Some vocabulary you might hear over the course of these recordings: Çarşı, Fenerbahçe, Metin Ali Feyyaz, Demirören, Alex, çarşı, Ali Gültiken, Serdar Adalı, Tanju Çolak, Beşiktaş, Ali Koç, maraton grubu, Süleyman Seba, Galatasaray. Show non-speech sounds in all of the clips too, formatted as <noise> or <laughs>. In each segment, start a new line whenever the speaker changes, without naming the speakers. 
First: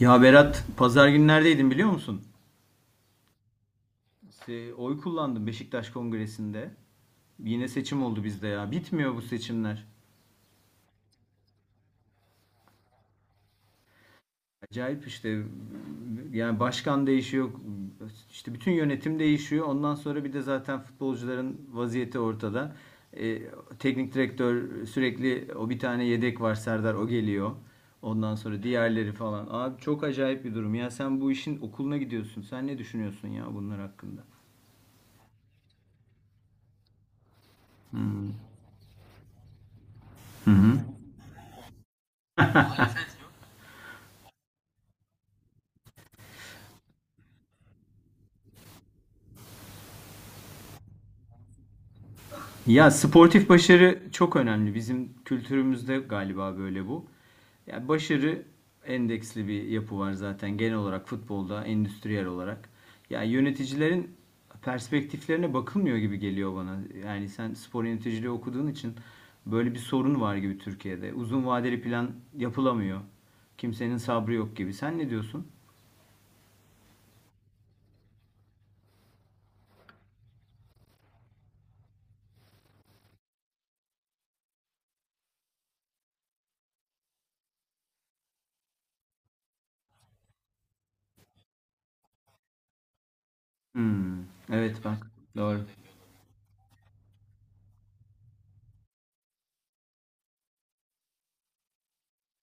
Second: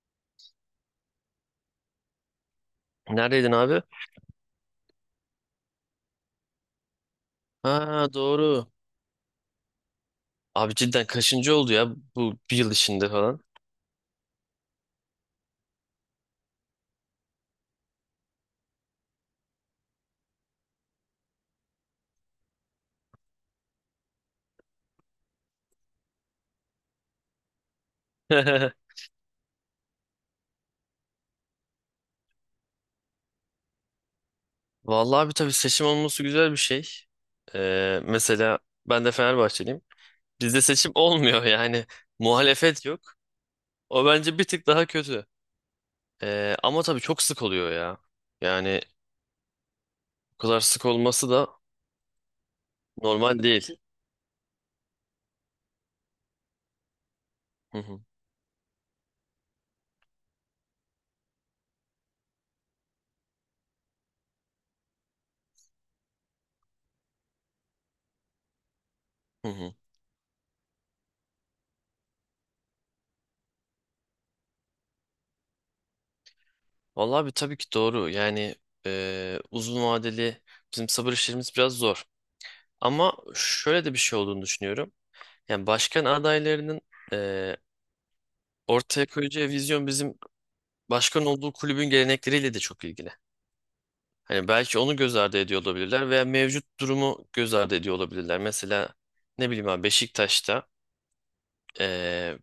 Ya Berat, pazar günü neredeydin biliyor musun?
Neredeydin abi?
Oy kullandım Beşiktaş Kongresi'nde. Yine seçim
Ha
oldu bizde
doğru.
ya. Bitmiyor bu seçimler.
Abi cidden kaçıncı oldu ya bu bir yıl içinde falan.
Acayip işte. Yani başkan değişiyor. İşte bütün yönetim değişiyor. Ondan sonra bir de zaten futbolcuların vaziyeti ortada. E, teknik direktör sürekli o bir tane yedek var Serdar o geliyor. Ondan sonra
<laughs>
diğerleri falan. Abi çok acayip bir durum. Ya sen bu işin okuluna gidiyorsun. Sen ne düşünüyorsun ya bunlar hakkında?
Vallahi abi tabii seçim olması güzel bir şey. Mesela ben de Fenerbahçeliyim. Bizde seçim <laughs> olmuyor yani. Muhalefet yok. O bence bir tık daha kötü. Ama tabii çok sık oluyor ya. Yani bu kadar sık olması da
Ya
normal
sportif
değil.
başarı çok önemli. Bizim kültürümüzde galiba böyle bu.
Hı
Ya
hı,
başarı endeksli bir yapı var zaten genel olarak futbolda, endüstriyel olarak. Ya yöneticilerin perspektiflerine bakılmıyor gibi geliyor bana. Yani sen spor yöneticiliği okuduğun için
hı
böyle
hı.
bir sorun var gibi Türkiye'de. Uzun vadeli plan yapılamıyor. Kimsenin sabrı yok gibi. Sen ne diyorsun?
Vallahi abi tabii ki doğru. Yani uzun vadeli bizim sabır işlerimiz biraz zor. Ama şöyle de bir şey olduğunu düşünüyorum. Yani başkan adaylarının eee, ortaya koyacağı vizyon bizim başkan olduğu kulübün gelenekleriyle de çok ilgili.
Hmm,
Hani belki
evet
onu
bak.
göz ardı ediyor
Doğru.
olabilirler veya mevcut durumu göz ardı ediyor olabilirler. Mesela ne bileyim abi Beşiktaş'ta eee,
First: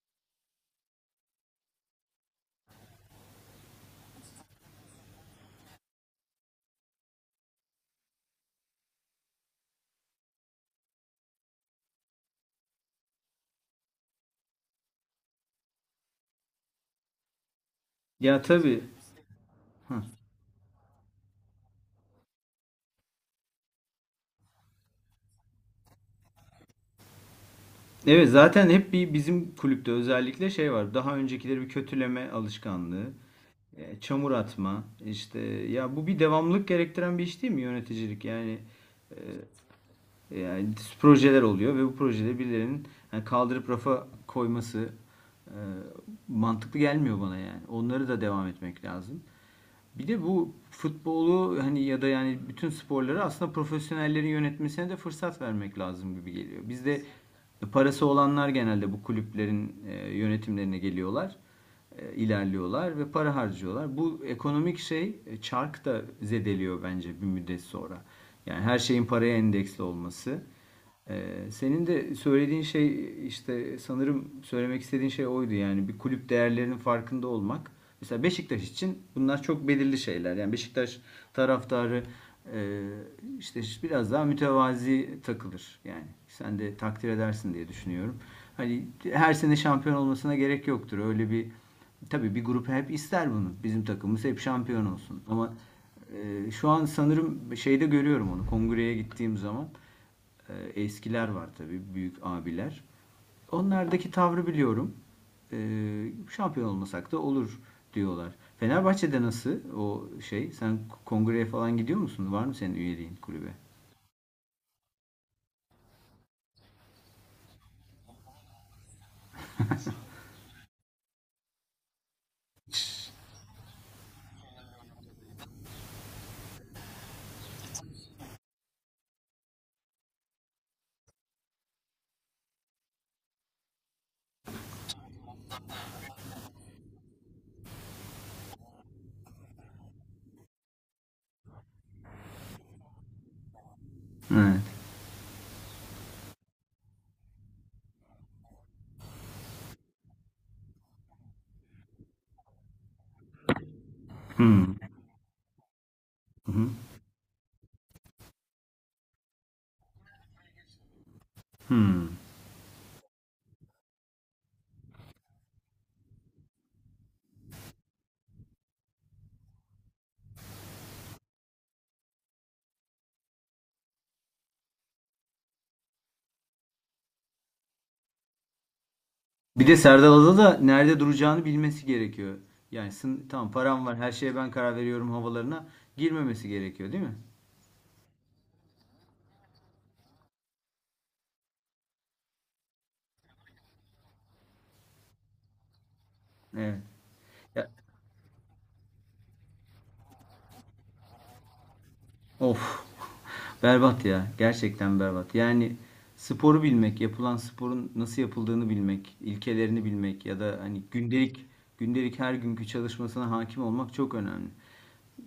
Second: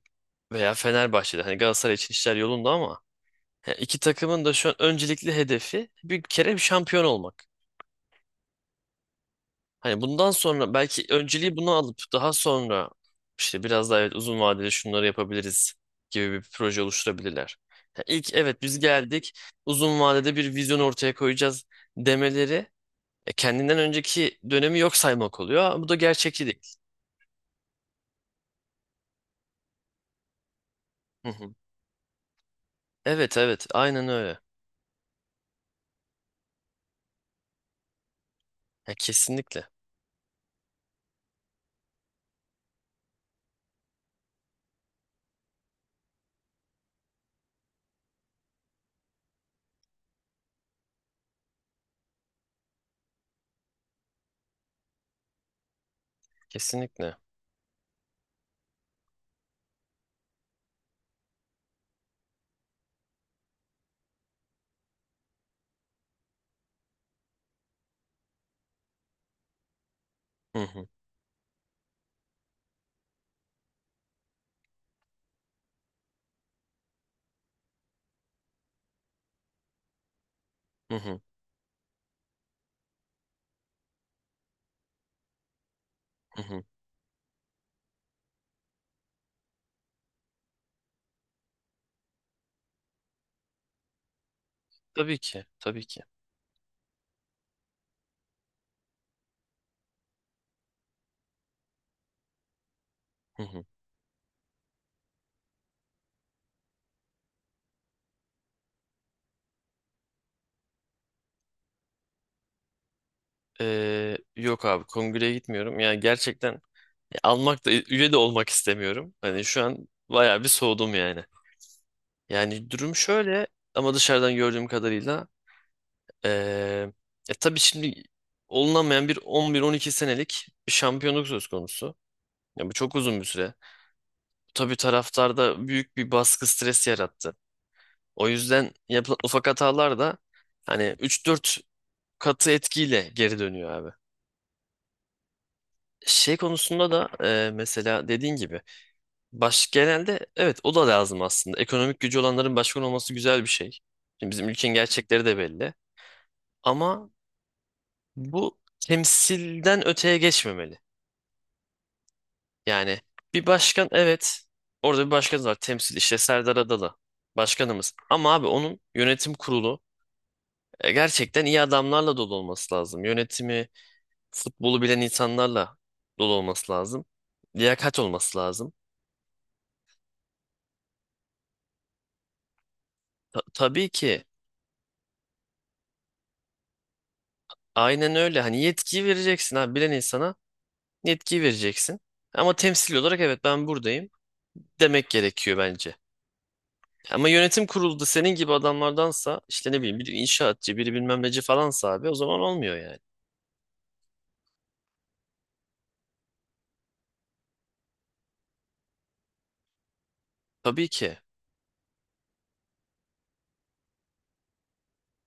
veya Fenerbahçe'de hani Galatasaray için işler yolunda ama yani iki takımın da şu an öncelikli hedefi bir kere bir şampiyon olmak. Hani bundan sonra belki önceliği bunu alıp daha sonra işte biraz daha evet uzun vadede şunları yapabiliriz gibi bir proje oluşturabilirler. Ya İlk
Ya
evet biz
tabii.
geldik uzun
Hah.
vadede bir vizyon ortaya koyacağız demeleri kendinden önceki dönemi yok saymak oluyor. Ama bu da gerçekçi değil.
Evet zaten hep bir bizim kulüpte özellikle şey var. Daha
Hı hı.
öncekileri bir kötüleme alışkanlığı,
Evet evet aynen
çamur
öyle.
atma. İşte ya bu bir devamlılık gerektiren bir iş değil mi yöneticilik?
Ya
E,
kesinlikle
yani projeler oluyor ve bu projede birilerinin yani kaldırıp rafa koyması e, mantıklı gelmiyor bana yani. Onları da devam etmek lazım. Bir de bu futbolu hani ya da yani bütün sporları aslında profesyonellerin yönetmesine de fırsat vermek lazım gibi geliyor. Bizde
kesinlikle.
parası olanlar genelde bu kulüplerin yönetimlerine geliyorlar ilerliyorlar ve para harcıyorlar. Bu ekonomik şey çark da zedeliyor bence bir müddet sonra. Yani her şeyin paraya endeksli olması.
Hı hı,
E, senin de söylediğin şey işte sanırım söylemek istediğin şey oydu yani bir kulüp değerlerinin farkında olmak. Mesela Beşiktaş için bunlar çok belirli şeyler. Yani
hı
Beşiktaş
hı,
taraftarı e, işte biraz daha mütevazi takılır. Yani
hı
sen
hı.
de takdir edersin diye düşünüyorum. Hani her sene şampiyon olmasına gerek yoktur. Öyle bir tabii bir grup hep ister bunu. Bizim takımımız hep şampiyon
Tabii
olsun.
ki
Ama
tabii ki.
şu an sanırım şeyde görüyorum onu. Kongreye gittiğim zaman eskiler var tabii büyük abiler.
Hı hı.
Onlardaki tavrı biliyorum. Şampiyon olmasak da olur diyorlar. Fenerbahçe'de nasıl o şey? Sen kongreye falan gidiyor musun? Var mı senin üyeliğin kulübe?
Yok abi kongreye gitmiyorum. Yani gerçekten almak da üye de olmak istemiyorum. Hani şu an bayağı bir soğudum yani. Yani durum şöyle ama dışarıdan gördüğüm kadarıyla eee tabii şimdi olunamayan bir 11-12 senelik bir şampiyonluk söz konusu. Ya bu çok uzun bir süre. Bu tabii taraftarda büyük bir baskı stres yarattı. O yüzden yapılan ufak hatalar da hani 3-4 katı etkiyle geri dönüyor abi.
He.
Şey konusunda da mesela dediğin gibi baş genelde evet o da lazım aslında. Ekonomik gücü olanların başkan olması güzel bir şey. Şimdi bizim ülkenin gerçekleri de belli. Ama bu temsilden öteye geçmemeli. Yani bir başkan evet orada bir başkanımız var temsil işte Serdar Adalı başkanımız. Ama abi onun yönetim kurulu gerçekten iyi adamlarla dolu olması lazım. Yönetimi futbolu bilen insanlarla dolu olması lazım. Liyakat olması lazım.
Bir de Serdal da nerede duracağını bilmesi gerekiyor. Yani tamam param
Tabii
var her
ki
şeye ben karar veriyorum havalarına girmemesi gerekiyor değil mi?
aynen öyle hani yetkiyi vereceksin abi bilen insana. Yetkiyi vereceksin. Ama temsil olarak evet ben buradayım demek gerekiyor bence.
Evet.
Ama yönetim
Ya,
kurulunda senin gibi adamlardansa işte ne bileyim biri inşaatçı biri bilmem neci falansa abi o zaman olmuyor
of.
yani.
Berbat ya. Gerçekten berbat. Yani sporu bilmek, yapılan sporun nasıl yapıldığını bilmek, ilkelerini bilmek ya da hani
Tabii ki
gündelik her günkü çalışmasına hakim olmak çok önemli.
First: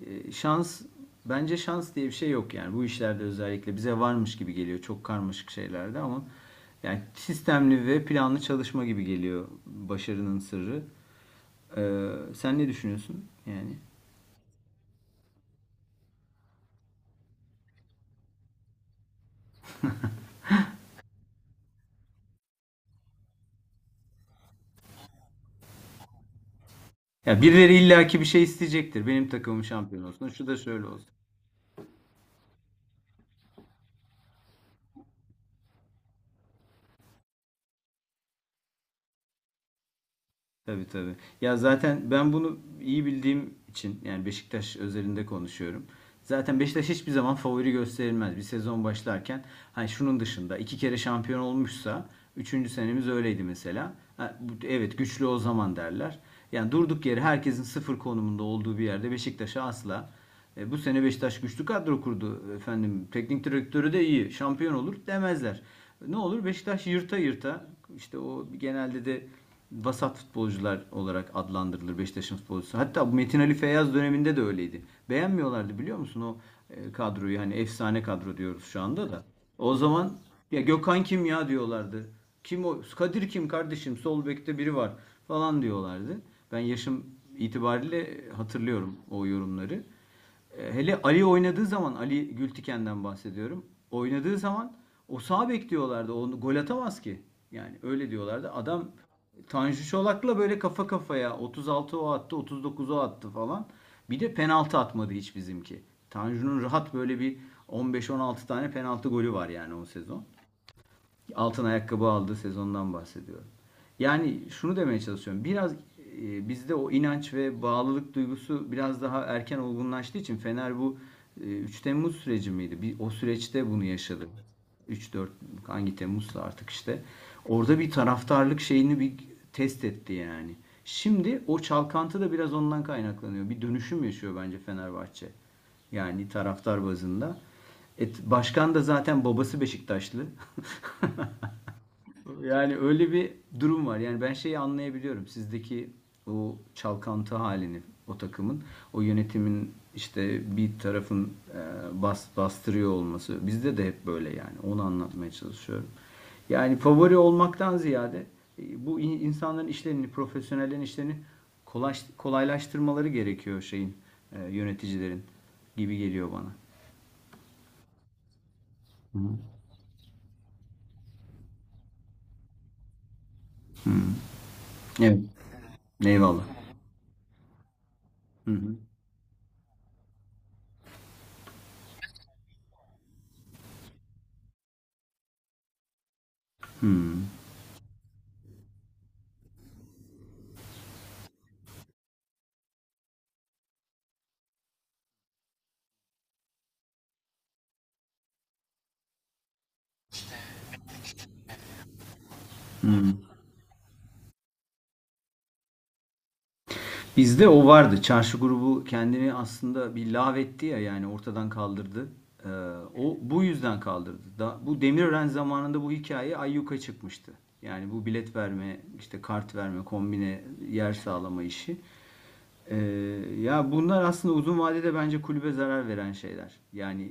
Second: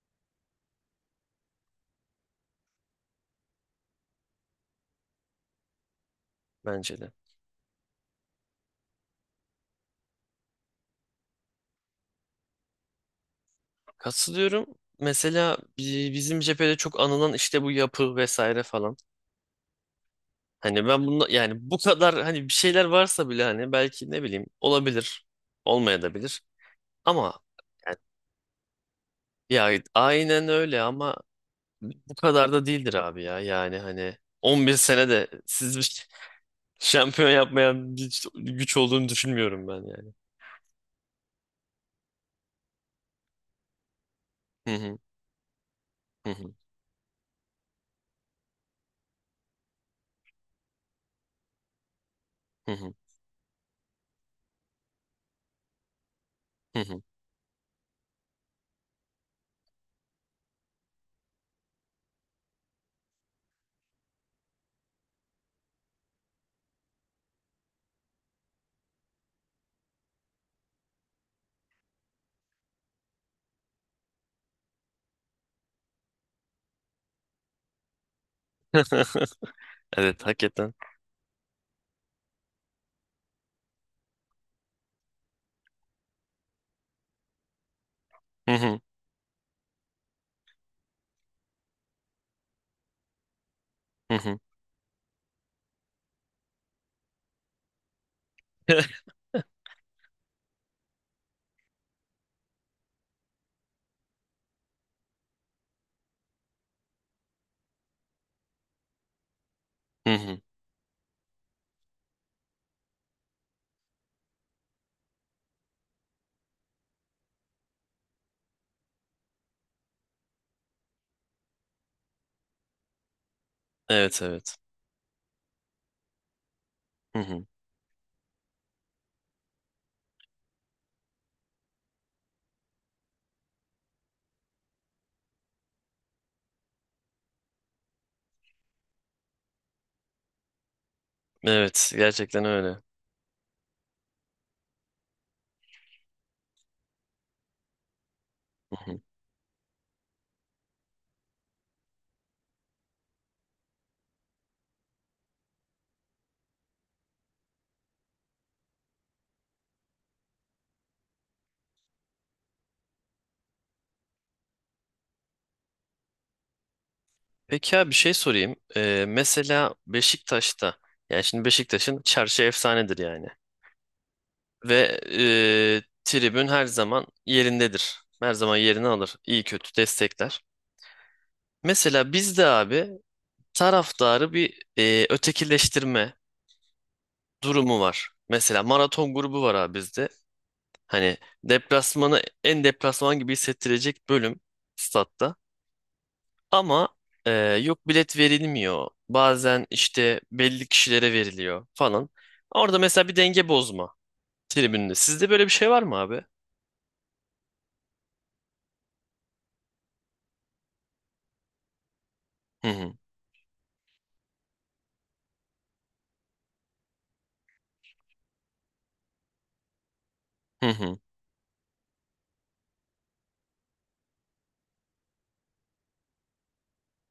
Şans bence şans diye bir şey yok yani bu işlerde özellikle bize varmış gibi geliyor çok karmaşık şeylerde ama
bence
yani
de.
sistemli ve planlı çalışma gibi geliyor başarının sırrı. Sen ne düşünüyorsun yani?
Katılıyorum. Mesela bizim cephede çok anılan işte bu yapı vesaire falan. Hani ben bunu yani bu kadar hani bir şeyler varsa bile hani belki ne bileyim olabilir olmayabilir ama
Ya birileri
yani,
illaki bir şey isteyecektir. Benim takımım
ya
şampiyon olsun. Şu
aynen
da
öyle
şöyle olsun.
ama bu kadar da değildir abi ya. Yani hani 11 sene de siz bir <laughs> şampiyon yapmayan bir güç olduğunu düşünmüyorum ben yani.
Tabii tabii. Ya zaten ben bunu iyi bildiğim için yani
Hı
Beşiktaş
hı,
özelinde konuşuyorum.
hı hı,
Zaten Beşiktaş hiçbir zaman favori gösterilmez. Bir sezon başlarken hani şunun dışında iki kere şampiyon olmuşsa üçüncü
hı hı,
senemiz öyleydi mesela. Ha, evet güçlü o zaman derler. Yani
hı hı.
durduk yere herkesin sıfır konumunda olduğu bir yerde Beşiktaş'a asla. E, bu sene Beşiktaş güçlü kadro kurdu efendim. Teknik direktörü de iyi. Şampiyon olur demezler. Ne olur Beşiktaş yırta yırta işte o genelde de vasat futbolcular olarak adlandırılır Beşiktaş'ın futbolcusu. Hatta Metin Ali Feyyaz döneminde de öyleydi. Beğenmiyorlardı biliyor musun o kadroyu hani efsane kadro diyoruz şu anda da. O zaman
Evet
ya
hakikaten.
Gökhan kim ya diyorlardı. Kim o? Kadir kim kardeşim? Sol bekte biri var falan diyorlardı. Ben yaşım itibariyle
Hı hı,
hatırlıyorum o yorumları. E, hele Ali oynadığı zaman Ali Gültiken'den bahsediyorum.
hı
Oynadığı
hı,
zaman o sağ bek diyorlardı. Onu gol atamaz ki. Yani öyle diyorlardı. Adam
<laughs>
Tanju Çolak'la böyle kafa kafaya 36 o attı, 39 o attı falan. Bir de penaltı atmadı hiç bizimki. Tanju'nun rahat böyle bir 15-16 tane penaltı golü var yani o
hı
sezon
hı.
altın ayakkabı aldığı sezondan bahsediyorum. Yani şunu demeye çalışıyorum. Biraz bizde o inanç ve bağlılık duygusu biraz daha erken olgunlaştığı için Fener bu 3 Temmuz süreci miydi? Bir, o süreçte bunu
Evet
yaşadı.
evet.
Üç dört hangi Temmuz'sa artık işte.
Hı hı.
Orada bir taraftarlık şeyini bir test etti yani. Şimdi o çalkantı da biraz ondan kaynaklanıyor. Bir dönüşüm yaşıyor bence Fenerbahçe. Yani taraftar bazında. Başkan da zaten babası Beşiktaşlı.
Evet
<laughs>
gerçekten öyle.
Yani
Hı
öyle bir durum var. Yani ben şeyi anlayabiliyorum. Sizdeki o çalkantı halini o takımın, o
hı.
yönetimin işte bir tarafın bastırıyor olması. Bizde de hep böyle yani. Onu anlatmaya çalışıyorum. Yani favori olmaktan ziyade bu insanların işlerini, profesyonellerin işlerini kolaylaştırmaları gerekiyor şeyin, yöneticilerin gibi geliyor bana.
Peki abi bir şey sorayım. Mesela Beşiktaş'ta yani şimdi Beşiktaş'ın çarşı efsanedir yani. Ve
Evet. Eyvallah.
tribün her zaman yerindedir. Her
Hı
zaman
hı.
yerini alır. İyi kötü destekler. Mesela bizde abi taraftarı bir ötekileştirme durumu var. Mesela maraton grubu var abi bizde. Hani deplasmanı en deplasman gibi hissettirecek bölüm statta. Ama e, yok bilet verilmiyor. Bazen işte belli kişilere veriliyor falan. Orada mesela bir denge bozma tribünde. Sizde böyle bir şey var mı abi?
Bizde o vardı. Çarşı grubu kendini aslında bir lağvetti ya yani ortadan kaldırdı. Ee,
Hı hı
o bu yüzden kaldırdı. Da, bu Demirören zamanında bu hikaye ayyuka çıkmıştı. Yani bu bilet verme, işte kart verme, kombine
hı
yer
hı
sağlama işi. Ee, ya bunlar aslında uzun vadede bence kulübe zarar veren şeyler. Yani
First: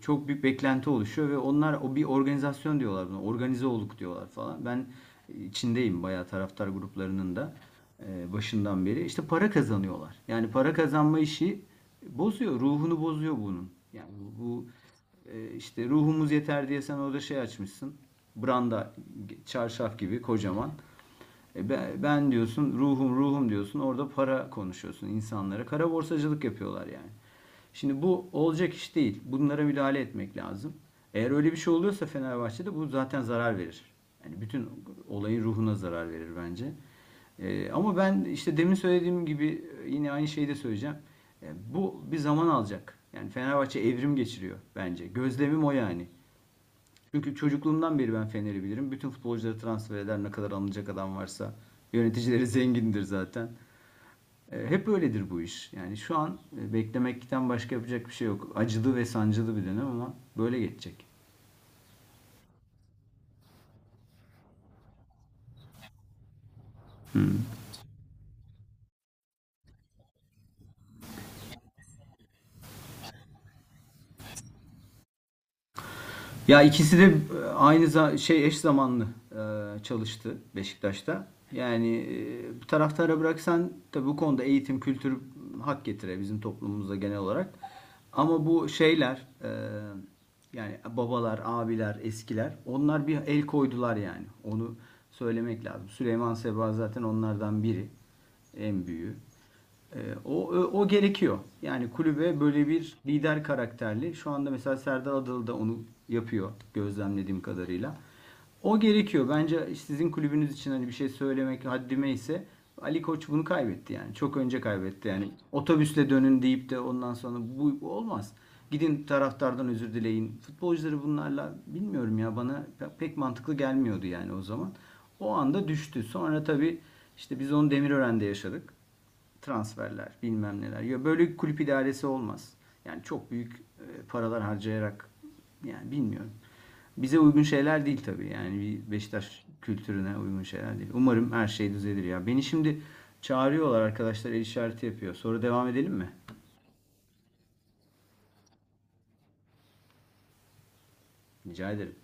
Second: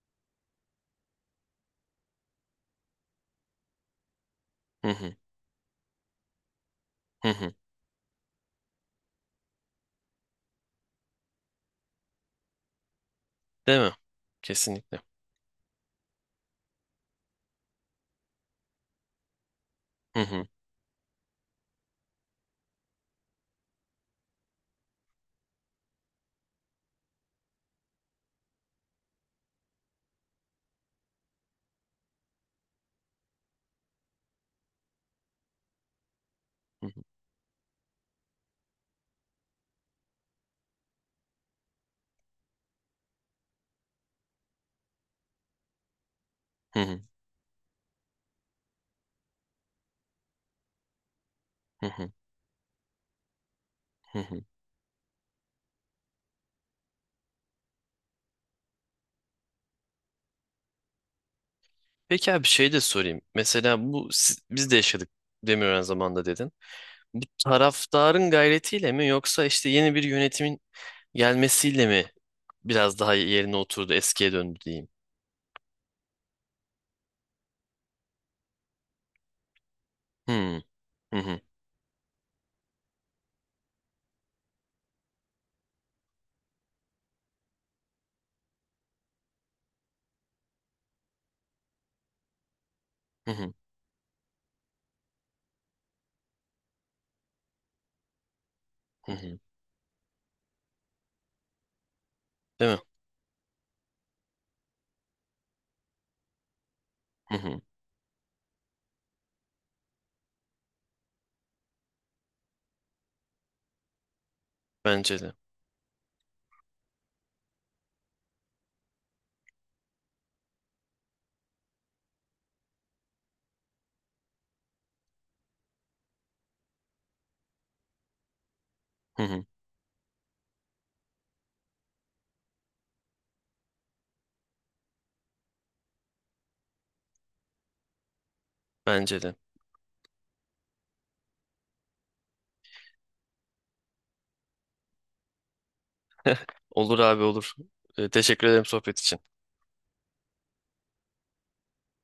çok büyük beklenti oluşuyor ve onlar o bir organizasyon diyorlar buna. Organize olduk diyorlar falan. Ben
hı hı
içindeyim bayağı taraftar
hı.
gruplarının da
Hı.
başından beri. İşte para kazanıyorlar. Yani para kazanma işi bozuyor. Ruhunu bozuyor bunun.
Değil mi?
Yani bu
Kesinlikle.
işte ruhumuz yeter diye sen orada şey açmışsın. Branda çarşaf
Hı
gibi
hı
kocaman. E ben diyorsun ruhum ruhum diyorsun orada para konuşuyorsun insanlara. Kara borsacılık yapıyorlar yani. Şimdi bu olacak iş değil. Bunlara müdahale etmek lazım. Eğer öyle bir şey oluyorsa Fenerbahçe'de bu zaten zarar verir. Yani bütün olayın ruhuna zarar verir bence.
hı
E, ama ben işte demin söylediğim gibi yine aynı şeyi de söyleyeceğim. E, bu bir zaman alacak. Yani Fenerbahçe evrim geçiriyor bence. Gözlemim o yani.
hı hı
Çünkü çocukluğumdan beri ben Fener'i bilirim. Bütün futbolcuları transfer eder ne kadar alınacak adam varsa.
hı hı.
Yöneticileri <laughs> zengindir zaten.
Hı hı.
E, hep öyledir bu iş. Yani şu an beklemekten başka yapacak bir şey yok. Acılı ve sancılı bir dönem ama böyle geçecek.
Peki abi şey de sorayım. Mesela bu biz de yaşadık Demirören zamanında dedin. Bu taraftarın gayretiyle mi yoksa işte yeni bir yönetimin gelmesiyle mi biraz daha yerine oturdu, eskiye döndü diyeyim.
Ya ikisi de aynı şey eş zamanlı e, çalıştı
Hmm, hı
Beşiktaş'ta.
hı.
Yani taraftara bıraksan tabii bu konuda eğitim, kültür hak getire bizim toplumumuzda genel olarak. Ama bu şeyler yani babalar, abiler, eskiler onlar bir
Hı
el
hı.
koydular yani. Onu söylemek lazım. Süleyman Seba zaten onlardan biri en
Hı
büyüğü.
hı.
E, o, o, o gerekiyor. Yani kulübe böyle
Değil mi?
bir lider karakterli. Şu anda mesela Serdar Adalı da onu yapıyor
Hı
gözlemlediğim
hı.
kadarıyla. O gerekiyor. Bence sizin kulübünüz için hani bir şey söylemek haddime ise Ali Koç bunu kaybetti yani. Çok önce kaybetti
Bence
yani.
de.
Otobüsle dönün deyip de ondan sonra bu olmaz. Gidin taraftardan özür dileyin. Futbolcuları bunlarla bilmiyorum ya bana pek mantıklı gelmiyordu yani o zaman. O anda düştü. Sonra tabii işte biz onu Demirören'de yaşadık.
Hı hı.
Transferler, bilmem neler. Ya böyle kulüp idaresi olmaz. Yani çok büyük paralar harcayarak yani bilmiyorum. Bize uygun şeyler değil tabii. Yani bir
Bence de.
Beşiktaş kültürüne uygun şeyler değil. Umarım her şey düzelir ya. Beni şimdi çağırıyorlar arkadaşlar el işareti yapıyor. Sonra devam edelim mi?
Olur abi olur. Teşekkür ederim sohbet için.
Rica ederim.